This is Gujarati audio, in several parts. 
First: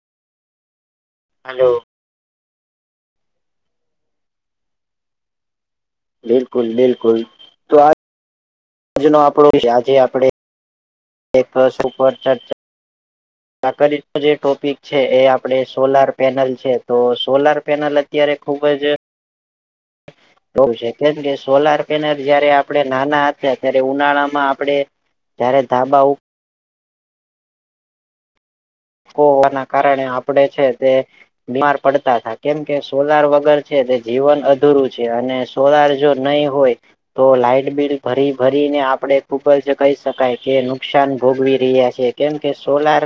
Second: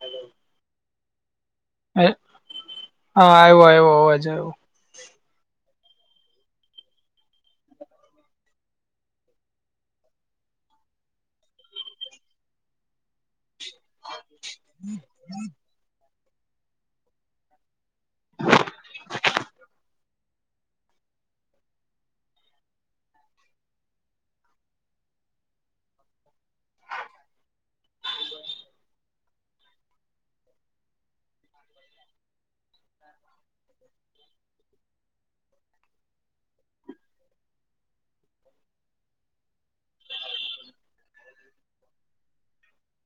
હલો હાલો. હ હા આવ્યો આવ્યો અવાજ આવ્યો. બિલકુલ, બિલકુલ. જેનો આપડો આજે આપડે. એક પ્રશ્ન પર ચર્ચા. આ જે ટોપિક છે, એ આપણે સોલાર પેનલ છે, તો સોલાર પેનલ અત્યારે ખુબ જ [unintelligible] એ છે કેમ કે, સોલાર પેનલ જયારે આપણે નાના હતા, ત્યારે ઉનાળામાં આપણેે [unintelligible] હોવાના કારણે આપડે છે, તે બીમાર પડતા. કેમ કે સોલાર વગર છે, તે જીવન અધૂરું છે, અને સોલાર જો નહી હોય. તો લાઈટ બિલ ભરી ભરીને, આપડે ખૂબ જ કહી શકાય કે, નુકસાન ભોગવી રહ્યા છે. કેમ કે સોલાર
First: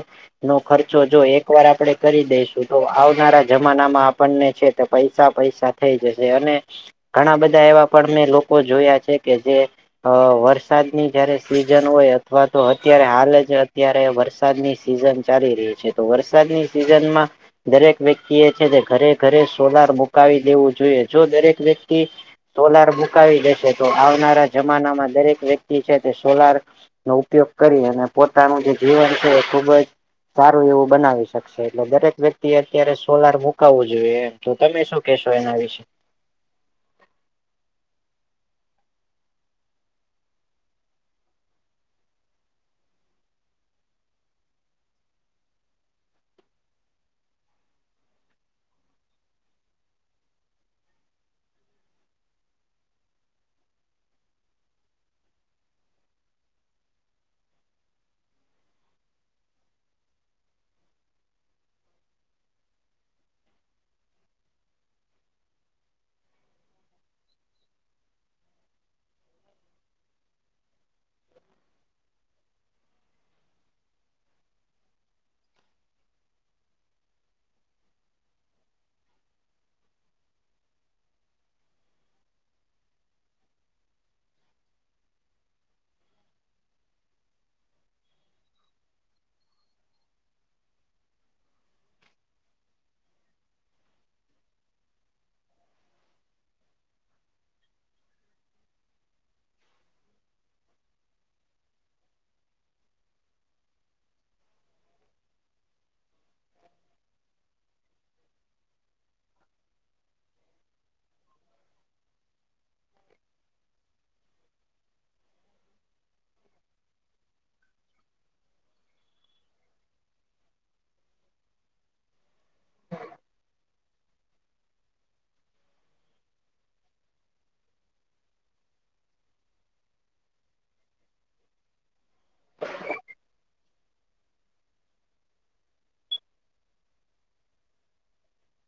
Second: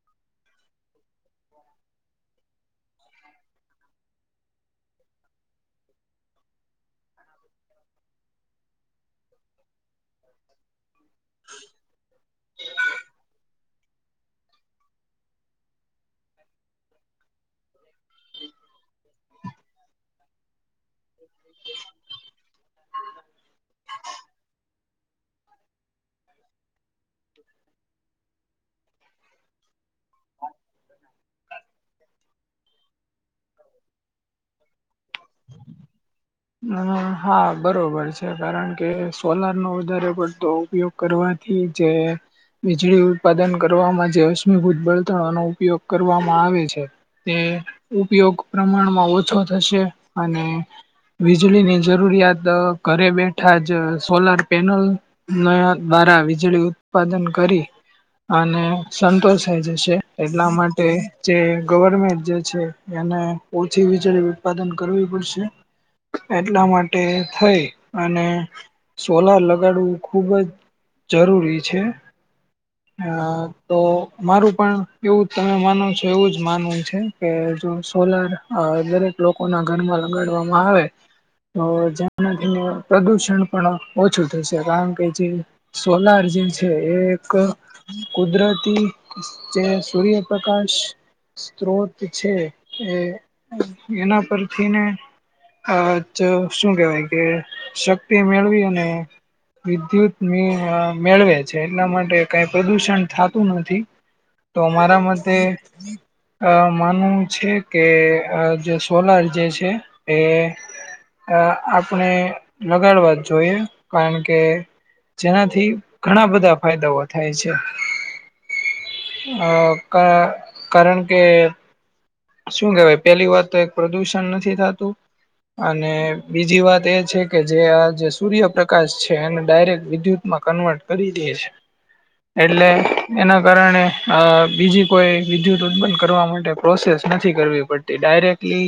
નો ખર્ચો જો એક વાર આપણેે કરી દઈશું, તો આવનારા જમાના માં આપણને છે. પૈસા પૈસા થઇ જશે, અને ઘણા બધા એવા પણ મેં લોકો જોયા છે કે, જે અ વરસાદની જયારે સિઝન હોય, અથવા તો અત્યારે હાલ જ અત્યારે વરસાદ વરસાદ ની સિઝન ચાલી રહી છે, તો વરસાદની સિઝનમાં દરેક વ્યક્તિ એ છે, જે ઘરે ઘરે સોલાર મુકાવી દેવું જોઈએ, જો દરેક વ્યક્તિ સોલાર મુકાવી લેશે તો, જમાનામાં દરેક વ્યક્તિ છે, તે સોલાર નો ઉપયોગ કરી, અને પોતાનું જે જીવન છે, એ ખુબ જ સારું એવું બનાવી શકશે, એટલે દરેક વ્યક્તિ એ અત્યારે સોલાર મુકાવવું જોઈએ. તો તમે શું કેહેશો, એના વિશે? હ, હા, બરોબર છે, કારણ કે સોલાર નો વધારે પડતો ઉપયોગ કરવાથી જે વીજળી ઉત્પાદન કરવામાં, જે અશ્મિભૂત બળતણનો ઉપયોગ કરવામાં આવે છે. તે ઉપયોગ પ્રમાણમાં ઓછો થશે, અને વીજળી ની જરૂરિયાત ઘરે બેઠા જ સોલાર પેનલ ના દ્વારા વીજળી ઉત્પાદન કરી. અને સંતોષ થઈ જશે, એટલા માટે જે ગવર્મેન્ટ જે છે, એને ઓછી વીજળી ઉત્પાદન કરવી પડશે. એટલા માટે થઈ, અને સોલાર લગાડવું ખુબ જ જરૂરી છે. હ તો મારું પણ એવું તમે માનો છો, એવું જ માનવું છે. કે જો સોલાર અ દરેક લોકોના ઘરમાં લગાડવામાં આવે. તો જેનાથીને પ્રદુષણ પણ ઓછું થશે, કારણ કે જે સોલાર જે છે, એ એક કુદરતી જે સૂર્યપ્રકાશ સ્ત્રોત છે, એ એના પરથી ને શું કેવાય કે, શક્તિ મેળવી અને વિદ્યુત મેળવે છે, એટલા માટે કાંઈ પ્રદૂષણ થાતું નથી, તો મારા મતે અ માનવું છે કે, જે સોલાર જે છે એ અ આપણે લગાડવા જ જોઈએ, કારણ કે જેનાથી ઘણા બધા ફાયદાઓ હ થાય છે, અ કારણ કે શું કેવાય? પેલી વાત તો એક પ્રદુષણ નથી થતું. અને બીજી વાત એ છે કે, જે આજે સૂર્યપ્રકાશ છે, એને ડાયરેક્ટ વિદ્યુત માં કન્વર્ટ કરી દે છે. એટલે એના કારણે અ બીજી કોઈ વિદ્યુત ઉત્પન કરવા માટે પ્રોસેસ નથી કરવી પડતી, ડાયરેક્ટલી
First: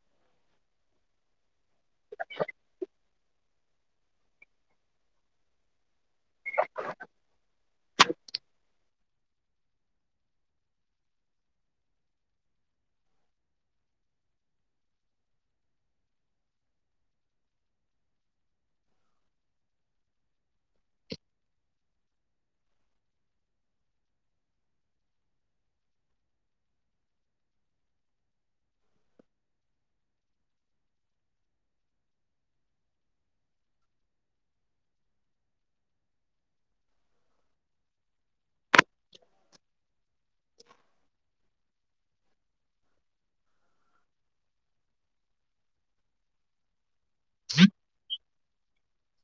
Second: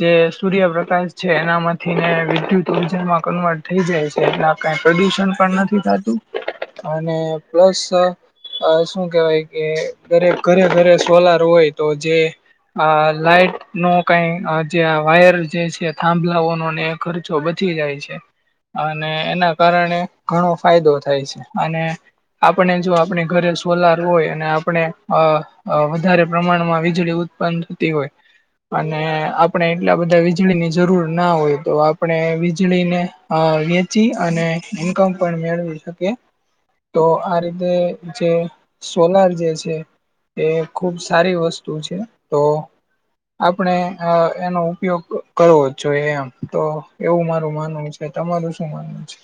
જે સૂર્યપ્રકાશ છે, માંથી ને, વિદ્યુત ઉર્જામાં કન્વર્ટ થઈ જાય છે, એટલા કઈ પ્રદુષણ પણ નથી થતું, અને પ્લસ અ શું કેહેવાય કે, દરેક ઘરે ઘરે સોલાર હોય તો જે અ લાઈટ નો કઈ જે વાયર જે છે, થાંભલાવોનો ખર્ચો બચી જાય છે. અને એના કારણે ઘણો ફાયદો થાય છે, અને આપણે જો આપણે ઘરે સોલાર હોય, અને આપણે અ અ વધારે પ્રમાણમાં વીજળી ઉ ત્પન થતી હોય. અને આપણે એટલા બધા વીજળીની જરૂર ના હોય તો, આપણે વીજળીને અ વેચી અને ઇન્કમ પણ મેળવી શકીએ. તો આ રીતે જે સોલાર જે છે. એ ખુબ સારી વસ્તુ છે. તો આપણે અ એનો ઉપયોગ કરવો જોઈએ, એમ તો એવું મારુ માનવું છે, તમારું શું માનવું છે?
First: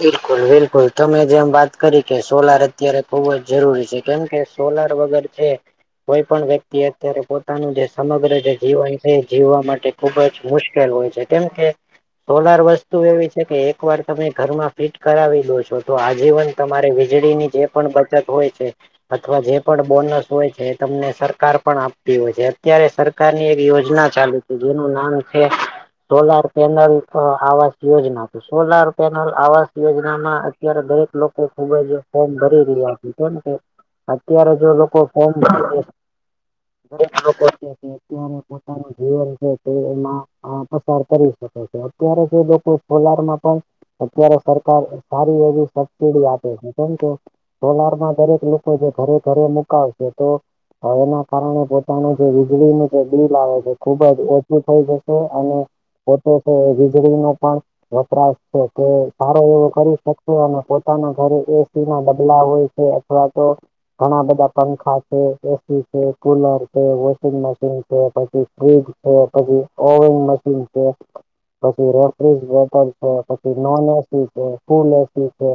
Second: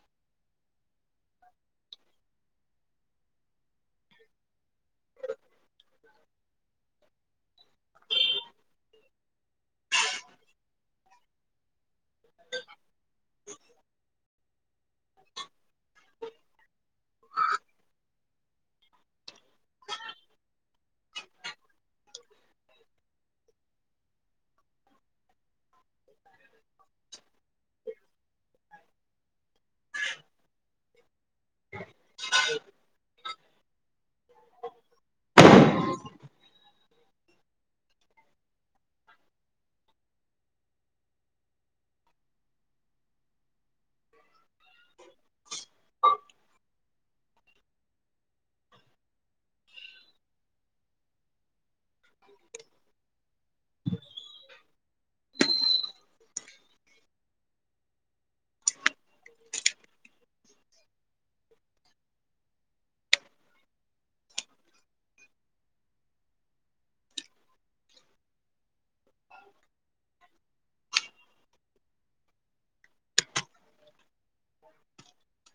બિલકુલ, બિલકુલ તમે જેમ વાત કરી કે, સોલાર અત્યારે ખુબ જ જરૂરી છે, કેમ કે સોલાર વગર છે, કોઈ પણ વ્યક્તિ અત્યારે પોતાનું જે સમગ્ર જે જીવન છે, એ જીવવા માટે ખુબ જ મુશ્કેલ હોય છે, કેમ કે સોલાર વસ્તુ એવી છે કે, એક વાર તમે ઘરમાં ફિટ કરાવી દો છો, તો આજીવન તમારે વીજળીની જે પણ બચત હોય છે. અથવા જે પણ બોનસ હોય છે, એ તમને સરકાર પણ આપતી હોય છે, અત્યારે સર કારની એક યોજના ચાલુ છે, જેનું નામ છે. સોલાર પેનલ અ આવાસ યોજના તો સોલાર પેનલ આવાસ યોજનામા અત્યારે દરેક લોકો ખુબ જ ફોમ ભરી રહ્યા છે. કેમ કે, અત્યારે જો લોકો ફોર્મ ગરીબ લોકો છે. અત્યારે પોતાનું જીવન છે, તે એમાં અ પસાર કરી શકે છે, અત્યારે જે લોકો સોલારમાં પણ અત્યારે સરકાર સારી એવી સબસડી આપે છે, કેમ કે સોલારમાં દરેક લોકો જે ઘરે ઘરે મુકાવશે તો, હવે એના કારણે પો તાનું જે વીજળી નું જે બિલ આવે છે. ખુબ જ ઓછું થઈ જશે, અને પોતે તે વીજળીનો પણ વપરાશ કે સારો એવો કરી શકશે, અને પોતે પોતાના ઘરે એસીમા બદલાવ હોય છે, અથવા તો ઘણા બધા પંખા છે, એસી છે, કુલર છે, વોશિંગ મશીન છે. છે, પછી ફ્રીજ છે, પછી ઓવન મશીન છે. પછી રેફ્રિજરેટર છે, પછી નોન એસી છે, ફૂલ એસી છે,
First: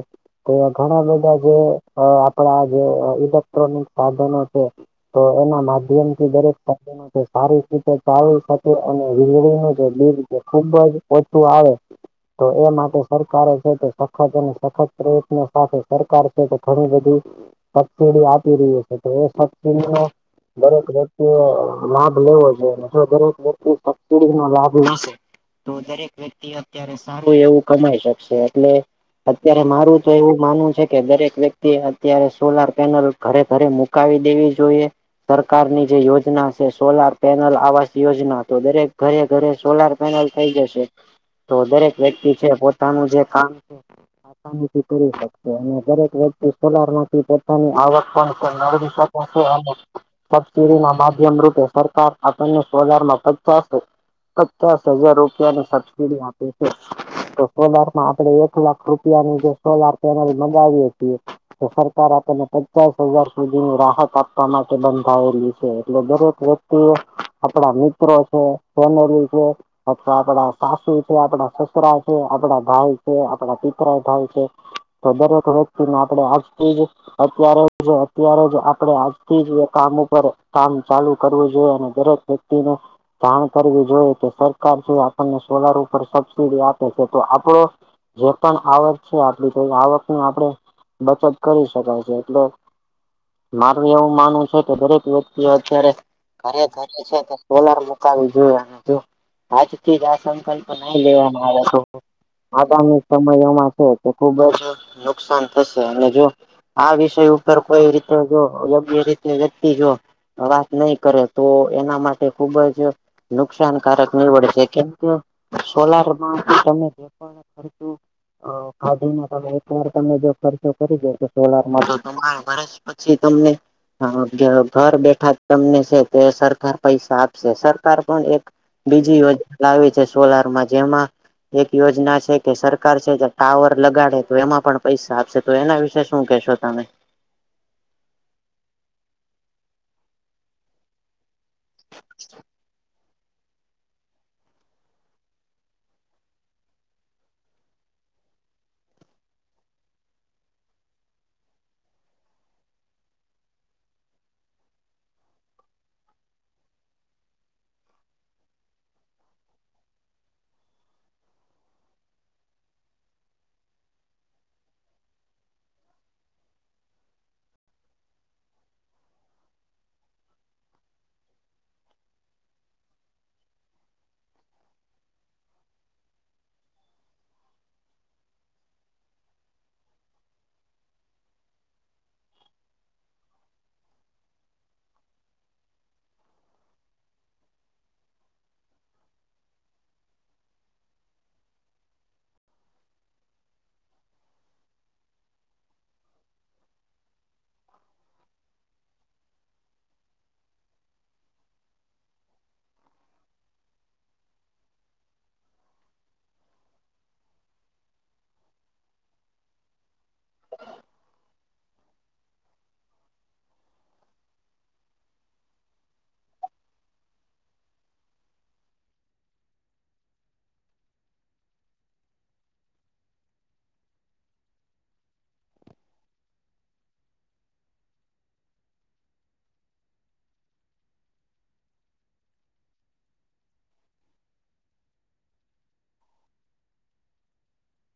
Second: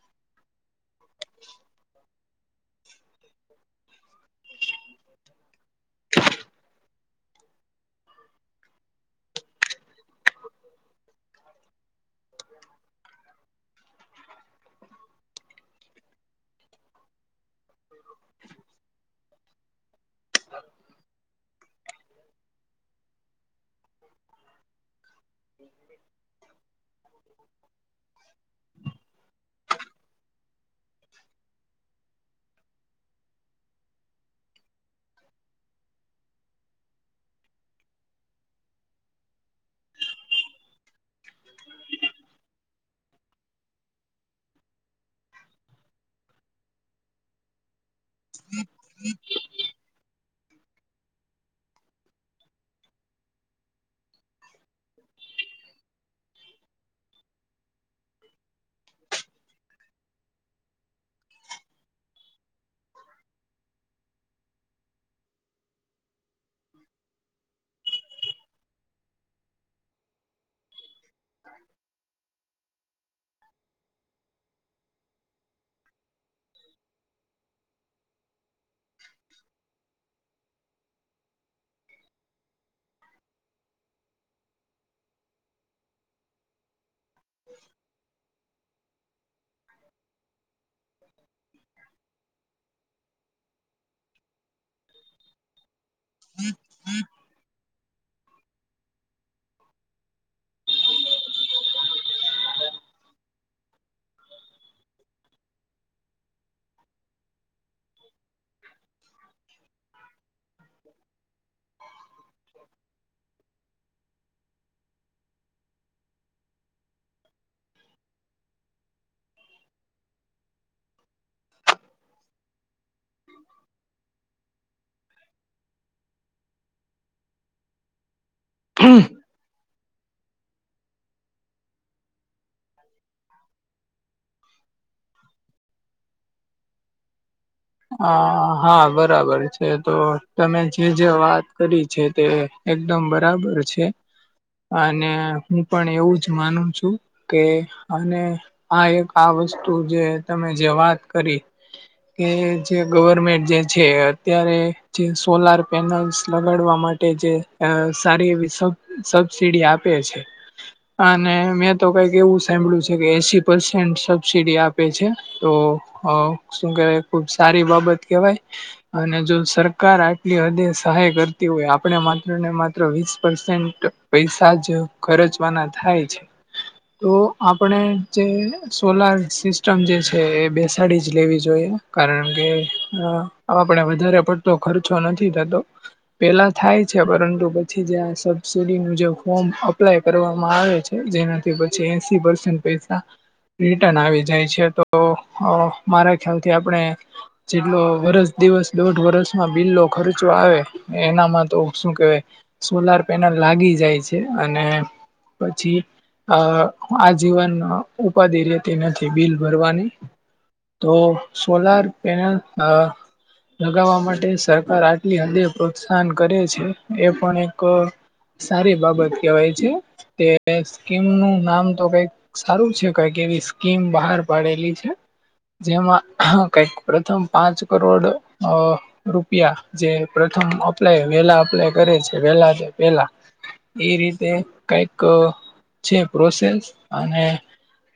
તો એ ઘણા બધા જે અ આપ આપણા જે ઇલેક્ટ્રોનિક સાધનો છે, તો એના માધ્યમથી દરેક તત્વો સારી જ રીતે ચાવી સાથે, અને વીજળી નું જે બિલ જે ખુબ જ ઓછું આવે. તો એ માટે સરકારે છે, તો સખત અને સખત પ્રયત્નો સાથે સરકાર છે, તો ઘણી બધી સબસિડી આપી રહ્યું છે, તો એ સબ સીડીનો દરેક વ્યક્તિએ લાભ લેવો જોઈએ, જો દરેક વ્યક્તિ જો સબસડીનો લાભ લેશે, તો દરેક વ્યક્તિ અત્યારે સારું એવું કમાય છે. શકશે એટલે. અત્યારે મારું તો એવું માનવું છે કે, દરેક વ્યક્તિ અત્યારે સોલાર પેનલ ઘરે ઘરે મુકાવી દેવી જોઈએ. સરકારની જે યોજના છે, સોલાર પેનલ આવાસ યોજના તો દરેક ઘરે-ઘરે સોલાર પેનલ થઈ જશે, તો દરેક વ્યક્તિ છે, પોતાનું જે કામ છે. આસાનીથી કરી શકશે, અને દરેક વ્યક્તિ સોલારમાંથી પોતાની આવક ફોન કરનાર બી [unintelligible] સબસિડીના માધ્યમ રૂપે સરકાર આપણને સોલારમાં પચાસ પચાસ હજાર રૂપિયાની સબસિડી આપે છે. તો સોલારમાં આપણેે એક લાખ રૂપિયાની જે સોલાર પેનલ મંગાવીએ છીએ. તો સરકાર આપણને પચાસ હજાર સુધીની રાહત આપવા માટે બંધાયેલી છે, એટલે દરેક વ્યક્તિ એ આપણા મિત્રો છે, ફેમલી છે, અથવા આપડા સાસુ છે, આપડા સસરા છે, આપડા ભાઈ છે, આપડા પિતરાઈ ભાઈ છે. તો દરેક આપડે આજથી જ અત્યારે જ અત્યારે જ આપણેે આજથી જ કામ ઉપર કામ ચાલુ કરવું જોઈએ, અને દરેક વ્યક્તિ જાણ કરવી જોઈએ કે, સરકારથી આપણને સોલાર ઉપર સબસિડી આપે છે, તો આપડો જે પણ આવ વર્ષે આપડી કોઈ આવકની આપણેે બચત કરી શકાય છે, એટલે મારું એવું માનવું છે કે, દરેક વ્યક્તિઓ અત્યારે ઘરે છે સોલાર. જોઈને ને, જો આજ થી જ આ સંકલ્પ નહી લેવામાં આવે તો આગામી સમયમાં છે, તો ખુબ જ નુકસાન અને જો આ વિષય ઉપર કોઈ રીતે જો યોગ્ય રીતે વ્યક્તિ જો વાત નહી કરે, તો એના માટે ખુબ જ નુકસાનકારક નીવડ છે, કેમ કે સોલાર તમે જે પણ ખર્ચો. તમે એકવાર તમે જો ખર્ચો કરી દયો, તો સોલારમાં પછી તમને હ ઘર બેઠા જ તમને છે, તે સરકાર પૈસા આપશે, સરકાર પણ એક બીજી યોજના લાવી, સોલારમાં જેમાં એક યોજના છે. કે સરકાર છે, જે ટાવર લગાડે તો, એમાં પણ પૈસા આપશે, તો એના વિશે શું કેશો તમે? હ, હા, બરાબર છે, તો તમે જે-જે વાત કરી છે, તે એકદમ બરાબર છે. અને હું પણ એવું જ માનું છું કે, અને આ એક આ વસ્તુ જે તમે જે વાત કરી. કે જે ગવર્મેન્ટ જે છે, અત્યારે જે સોલાર પેનલ્સ લગાડવા માટે જે અ સારી એવી સ સબસીડી આપે છે. અને મેં તો કઈક એવું સાંભળ્યું છે કે, એસી પર્સેન્ટ સબસીડી આપે છે. તો અ શું કેવાય, ખુબ સારી બાબત કેવાય. અને જો સરકાર આટલી હદે સહાય કરતી હોય, આપણે માત્ર ને માત્ર વીસ પરસેન્ટ પૈસા જ ખર્ચવાના થાય છે. તો આપણે જે સોલાર સિસ્ટમ જે છે, એ બેસાડી જ લેવી જોઈએ. કારણ કે, આપડે વધારે પડતો ખર્ચો નથી થતો. પેલા થાય છે, પરંતુ પછી જે આ સબસીડીનું જે ફોર્મ અપ્લાય કરવામાં આવે છે. જેનાથી પછી એસી પર્સન્ટ પૈસા રિટર્ન આવી જાય છે, તો મારા ખ્યાલથી આપણે જેટલો વરસ-દિવસ, દોઢ વર્ષમાં બિલો ખર્ચો આવે. એનામાં તો શું કેવાય? સોલાર પેનલ લાગી જાય છે, અને પછી અ આ જીવન ઉપાધિ રહેેતી નથી, બિલ ભરવાની. તો સોલાર પેનલ અ લગાવવા માટે, સરકાર આટલી હદે પ્રોત્સાહન કરે છે, એ પણ એક સારી બાબત કેવાય છે, તે સ્કીમ નું નામ તો કઈક સારું છે, કઈક એવી સ્કીમ બહાર પાડેલી છે, જેમાં હ કંઈક પ્રથમ પાંચ કરોડ રૂપિયા જે પ્રથમ અપ્લાય વેલા અપ્લાય કરે છે, વેલા તે પેલા. એ રીતે કઈક છે, પ્રોસેસ અને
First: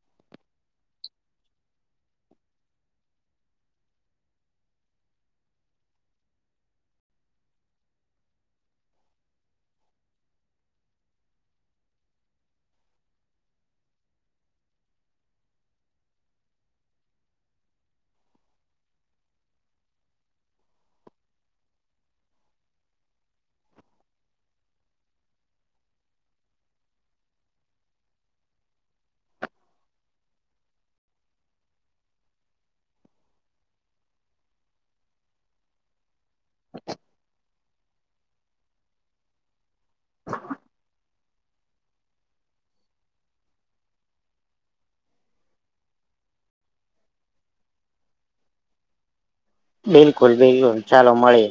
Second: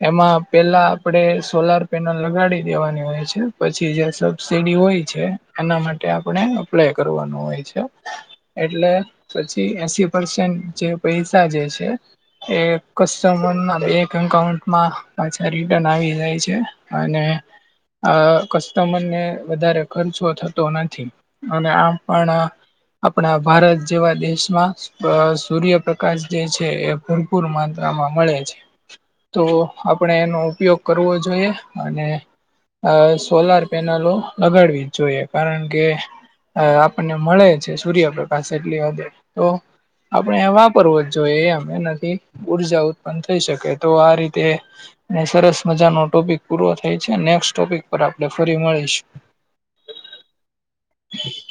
એમાં પેલા આપડે સોલાર પેનલ લગાડી દેવાની. હોય છે, પછી જે સબસીડી હોય છે, એના માટે આપણે અપ્લાય કરવાનું હોય છે. એટલે પછી એસી પર્સેન્ટ જે પૈસા જે છે. એ કસ્ટમરના એક અકાઉન્ટમાં પાછા રિટન આવી જાય છે. અને આ કસ્ટમરને વધારે ખર્ચો થતો નથી, અને આમ પણ. આપણા ભારત જેવા દેશમાં સૂર્યપ્રકાશ જે છે, એ ભરપૂર માનમાં મળે છે. તો આપણે એનો ઉપયોગ કરવો જોઈએ, અને અ સોલાર પેનલો લગાડવી જ જોઈએ, કારણ કે અ આપણને મળે, સૂર્યપ્રકાશ એટલી હદે આપણે એ વાપરવો જ જોઈએ, એમેના ઉર્જા ઉત્પન્ન થઈ શકે, તો આ રીતે અને સરસ મજાનો ટોપિક પૂરો થાય છે, નેક્સ્ટ ટોપિક પર આપણે ફરી મળીશ. બિલકુલ, બિલકુલ ચાલો મળીએ.